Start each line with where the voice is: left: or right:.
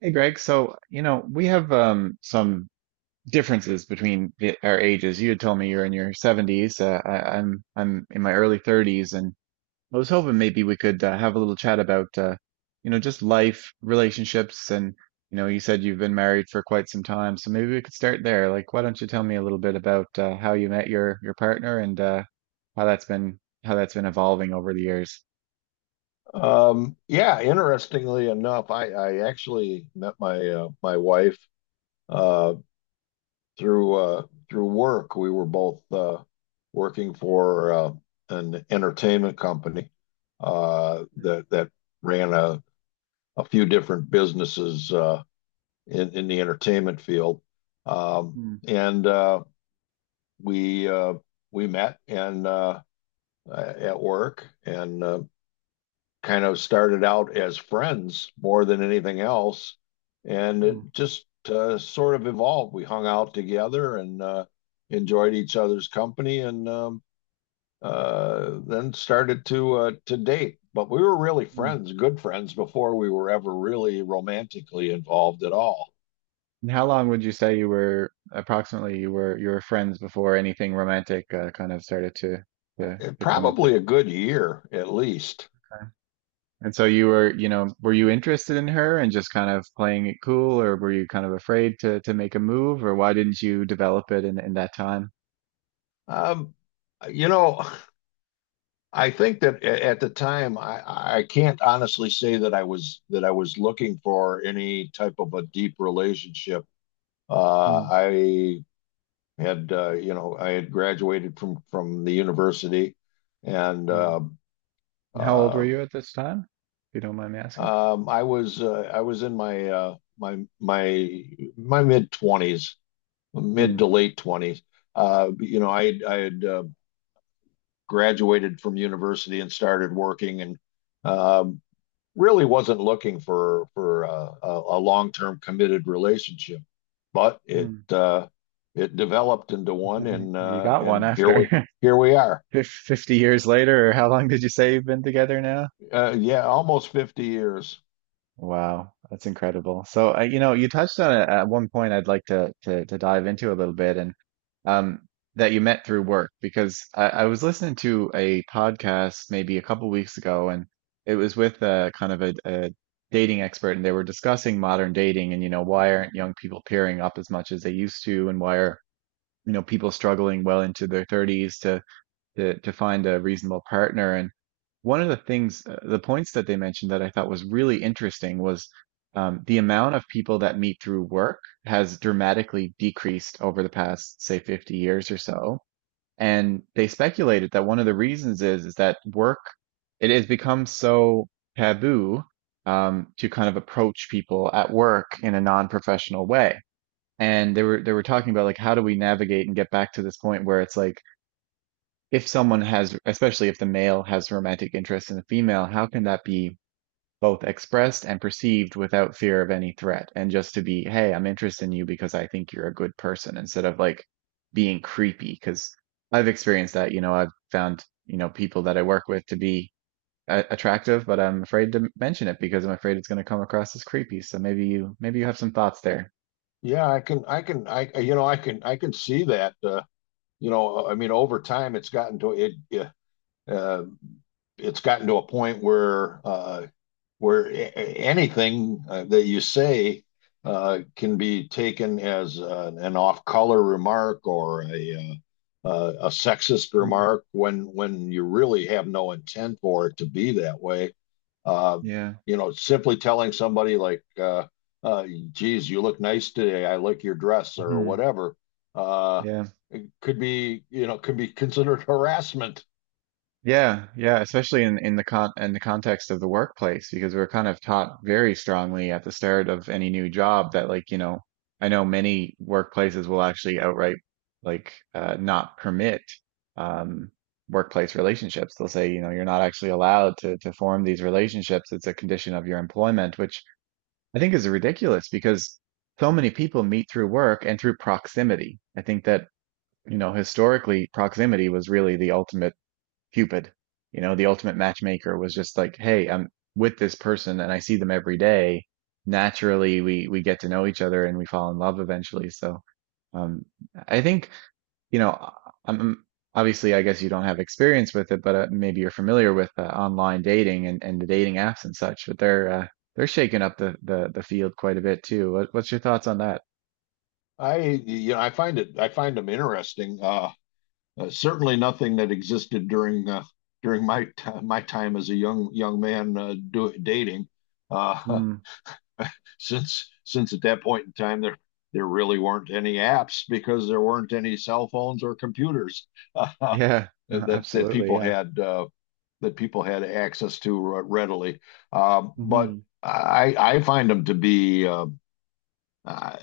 right: Hey Greg, so we have some differences between our ages. You had told me you're in your 70s. I'm in my early 30s, and I was hoping maybe we could have a little chat about just life, relationships, and you said you've been married for quite some time, so maybe we could start there. Like, why don't you tell me a little bit about how you met your partner and how that's been evolving over the years?
left: Yeah, interestingly enough, I actually met my my wife uh, through through work. We were both working for an entertainment company that ran a few different businesses in the entertainment field, um,
right: Mm,
left: and we uh, we met and at work, and kind of started out as friends more than anything else, and
right: mm,
left: it just sort of evolved. We hung out together and enjoyed each other's company, and then started to date. But we were really
right: mm.
left: friends, good friends, before we were ever really romantically involved at all.
right: And how long would you say you were approximately you were friends before anything romantic kind of started to to to come of it?
left: Probably a good year at least.
right: And so you were, you know, were you interested in her and just kind of playing it cool, or were you kind of afraid to make a move, or why didn't you develop it in that time?
left: Um, you know, I think that at the time, I can't honestly say that I was looking for any type of a deep relationship.
right: Hmm.
left: I had You know, I had graduated from the university, and
right: Hmm.
left: uh,
right: And how old were
left: uh,
right: you at this time, if you don't mind me asking?
left: I was in my my mid twenties, mid
right: Hmm.
left: to late twenties. You know, I had graduated from university and started working and. Um, Really wasn't looking for a long-term committed relationship, but it
right: Hmm.
left: it developed into one,
right: You got one
left: and here we
right: after
left: are.
right: 50 years later, or how long did you say you've been together now?
left: Yeah, almost 50 years.
right: Wow, that's incredible. So, you know, you touched on it at one point I'd like to dive into a little bit, and um, that you met through work because I was listening to a podcast maybe a couple weeks ago, and it was with a kind of a dating expert, and they were discussing modern dating and you know why aren't young people pairing up as much as they used to, and why are you know people struggling well into their 30s to find a reasonable partner. And one of the things, the points that they mentioned that I thought was really interesting was the amount of people that meet through work has dramatically decreased over the past, say, 50 years or so. And they speculated that one of the reasons is that work it has become so taboo, to kind of approach people at work in a non-professional way. And they were talking about like how do we navigate and get back to this point where it's like if someone has, especially if the male has romantic interest in the female, how can that be both expressed and perceived without fear of any threat? And just to be, hey, I'm interested in you because I think you're a good person instead of like being creepy. Because I've experienced that, you know, I've found, you know, people that I work with to be attractive, but I'm afraid to mention it because I'm afraid it's going to come across as creepy. So maybe you have some thoughts there.
left: Yeah, I can I can I you know I can see that. You know, I mean, over time, Uh, it's gotten to a point where where a- anything that you say can be taken as an off-color remark or a sexist
right: Mm.
left: remark when you really have no intent for it to be that way. Uh,
right: Yeah.
left: you know, simply telling somebody like, uh, "Geez, you look nice today. I like your dress," or
right: Hmm.
left: whatever. Uh,
right: Yeah.
left: it could be, you know, could be considered harassment.
right: Yeah, yeah, especially in the context of the workplace, because we're kind of taught very strongly at the start of any new job that like, you know, I know many workplaces will actually outright like not permit, um, workplace relationships. They'll say, you know, you're not actually allowed to form these relationships. It's a condition of your employment, which I think is ridiculous because so many people meet through work and through proximity. I think that, you know, historically, proximity was really the ultimate Cupid, you know, the ultimate matchmaker was just like, hey, I'm with this person and I see them every day. Naturally, we get to know each other and we fall in love eventually. So, um, I think, you know, I'm obviously, I guess you don't have experience with it, but maybe you're familiar with online dating and the dating apps and such. But they're shaking up the field quite a bit too. What, what's your thoughts on that?
left: I, you know, I find it, I find them interesting. Certainly nothing that existed during during my time as a young man dating. Uh,
right: Hmm.
left: since at that point in time there really weren't any apps because there weren't any cell phones or computers uh,
right: Yeah, no,
left: that
right: absolutely. Yeah.
left: that people had access to readily. But
right: Hmm.
left: I find them to be uh,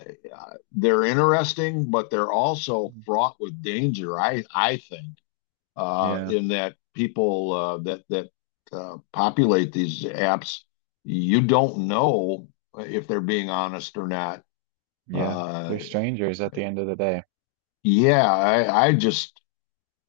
left: they're interesting, but they're also fraught with danger. I think
right: Yeah.
left: in that people that that populate these apps, you don't know if they're being honest or not.
right: Yeah. They're
left: Uh,
right: strangers at the end of the day.
left: yeah, I just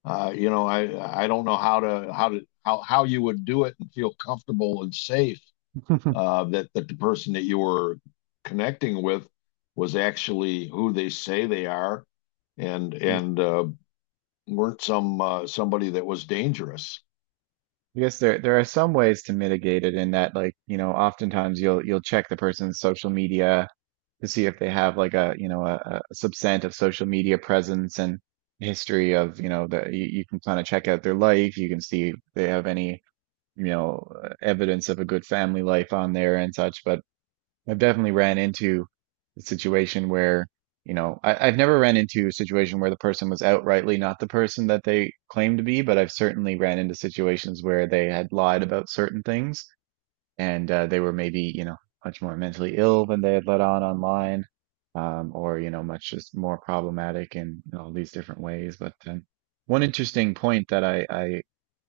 left: you know, I don't know how to how to how how you would do it and feel comfortable and safe that the person that you were connecting with was actually who they say they are and
right: Yeah.
left: and uh, weren't somebody that was dangerous.
right: I guess there are some ways to mitigate it in that like, you know, oftentimes you'll check the person's social media to see if they have like a subset of social media presence and history of, you know, you can kind of check out their life, you can see if they have any, you know, evidence of a good family life on there and such, but I've definitely ran into a situation where, you know, I've never ran into a situation where the person was outrightly not the person that they claimed to be, but I've certainly ran into situations where they had lied about certain things and they were maybe, you know, much more mentally ill than they had let on online, or, you know, much just more problematic in, all these different ways. But one interesting point that I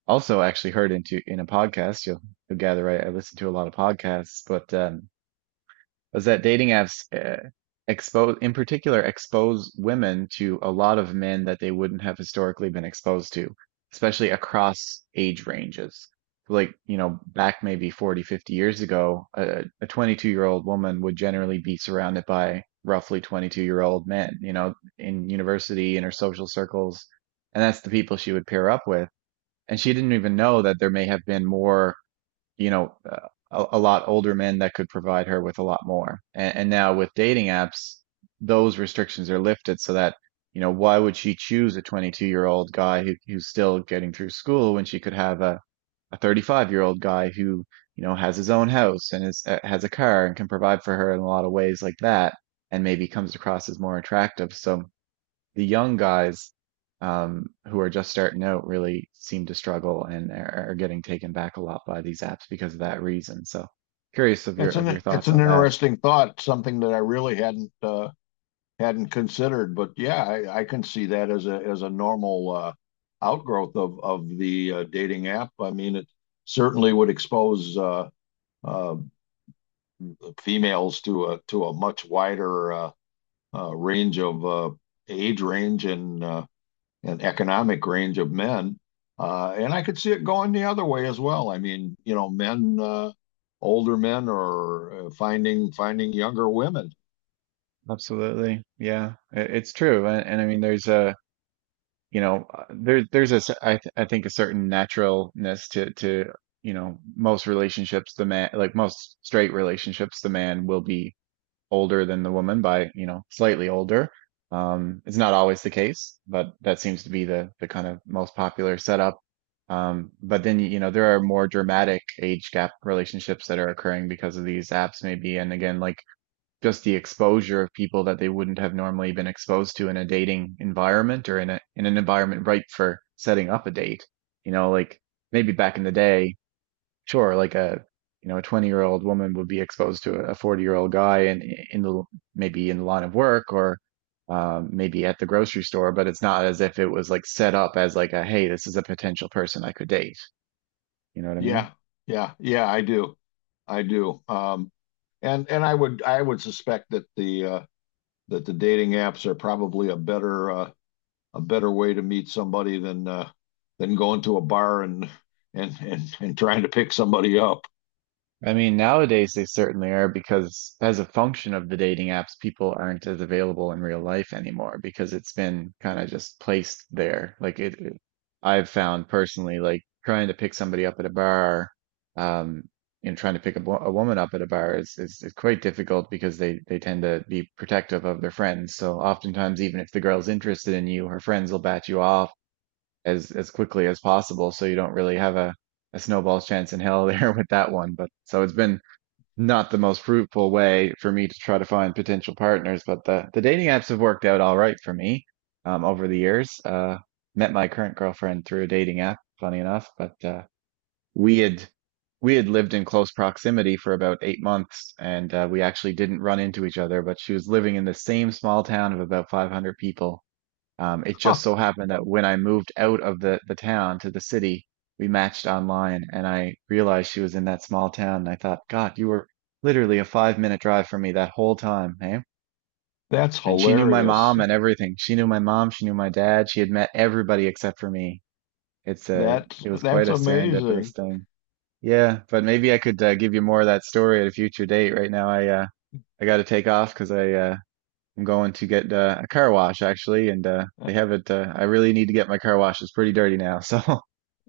right: also actually heard into in a podcast, you'll gather, I listen to a lot of podcasts, but was that dating apps expose, in particular, expose women to a lot of men that they wouldn't have historically been exposed to, especially across age ranges. Like, you know, back maybe 40, 50 years ago, a 22-year-old woman would generally be surrounded by roughly 22-year-old men, you know, in university, in her social circles. And that's the people she would pair up with. And she didn't even know that there may have been more, you know, a lot older men that could provide her with a lot more. And now with dating apps, those restrictions are lifted so that, you know, why would she choose a 22-year-old guy who's still getting through school when she could have a 35-year-old guy who, you know, has his own house and is, has a car and can provide for her in a lot of ways like that and maybe comes across as more attractive. So the young guys, who are just starting out really seem to struggle and are getting taken back a lot by these apps because of that reason. So curious of your
left: It's
right: thoughts
left: an
right: on that.
left: interesting thought, something that I really hadn't hadn't considered. But yeah, I can see that as a normal outgrowth of the dating app. I mean, it certainly would expose uh, females to a much wider range of age range and economic range of men. And I could see it going the other way as well. I mean, you know, men older men are finding younger women.
right: Absolutely. Yeah, it's true. And I mean, you know, there's a, I think a certain naturalness you know, most relationships, the man, like most straight relationships, the man will be older than the woman by, you know, slightly older. It's not always the case, but that seems to be the kind of most popular setup. But then, you know, there are more dramatic age gap relationships that are occurring because of these apps, maybe. And again, like just the exposure of people that they wouldn't have normally been exposed to in a dating environment or in a in an environment ripe for setting up a date. You know, like maybe back in the day, sure, like a you know a 20-year-old woman would be exposed to a 40-year-old guy in the maybe in the line of work or, maybe at the grocery store, but it's not as if it was like set up as like a hey, this is a potential person I could date. You know what I mean?
left: Yeah, yeah, I do. I do. And I would suspect that the dating apps are probably a better way to meet somebody than going to a bar and and trying to pick somebody up.
right: I mean, nowadays they certainly are because as a function of the dating apps, people aren't as available in real life anymore because it's been kind of just placed there. I've found personally, like trying to pick somebody up at a bar, um, and trying to pick a woman up at a bar is quite difficult because they tend to be protective of their friends. So oftentimes, even if the girl's interested in you, her friends will bat you off as quickly as possible, so you don't really have a snowball's chance in hell there with that one. But so it's been not the most fruitful way for me to try to find potential partners, but the dating apps have worked out all right for me, over the years. Met my current girlfriend through a dating app, funny enough, but we had we had lived in close proximity for about 8 months, and we actually didn't run into each other. But she was living in the same small town of about 500 people. It just
left: Huh,
right: so happened that when I moved out of the town to the city, we matched online and I realized she was in that small town. And I thought, God, you were literally a 5 minute drive from me that whole time, eh?
left: that's
right: And she knew my
left: hilarious.
right: mom and everything. She knew my mom, she knew my dad, she had met everybody except for me. It was quite
left: That's
right: a serendipitous
left: amazing.
right: thing. Yeah, but maybe I could give you more of that story at a future date. Right now, I got to take off because I'm going to get a car wash actually, and they have it. I really need to get my car wash. It's pretty dirty now. So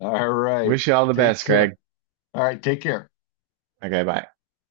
left: All right.
right: wish you all the
left: Take
right: best, Greg.
left: care. All right, take care.
right: Okay, bye.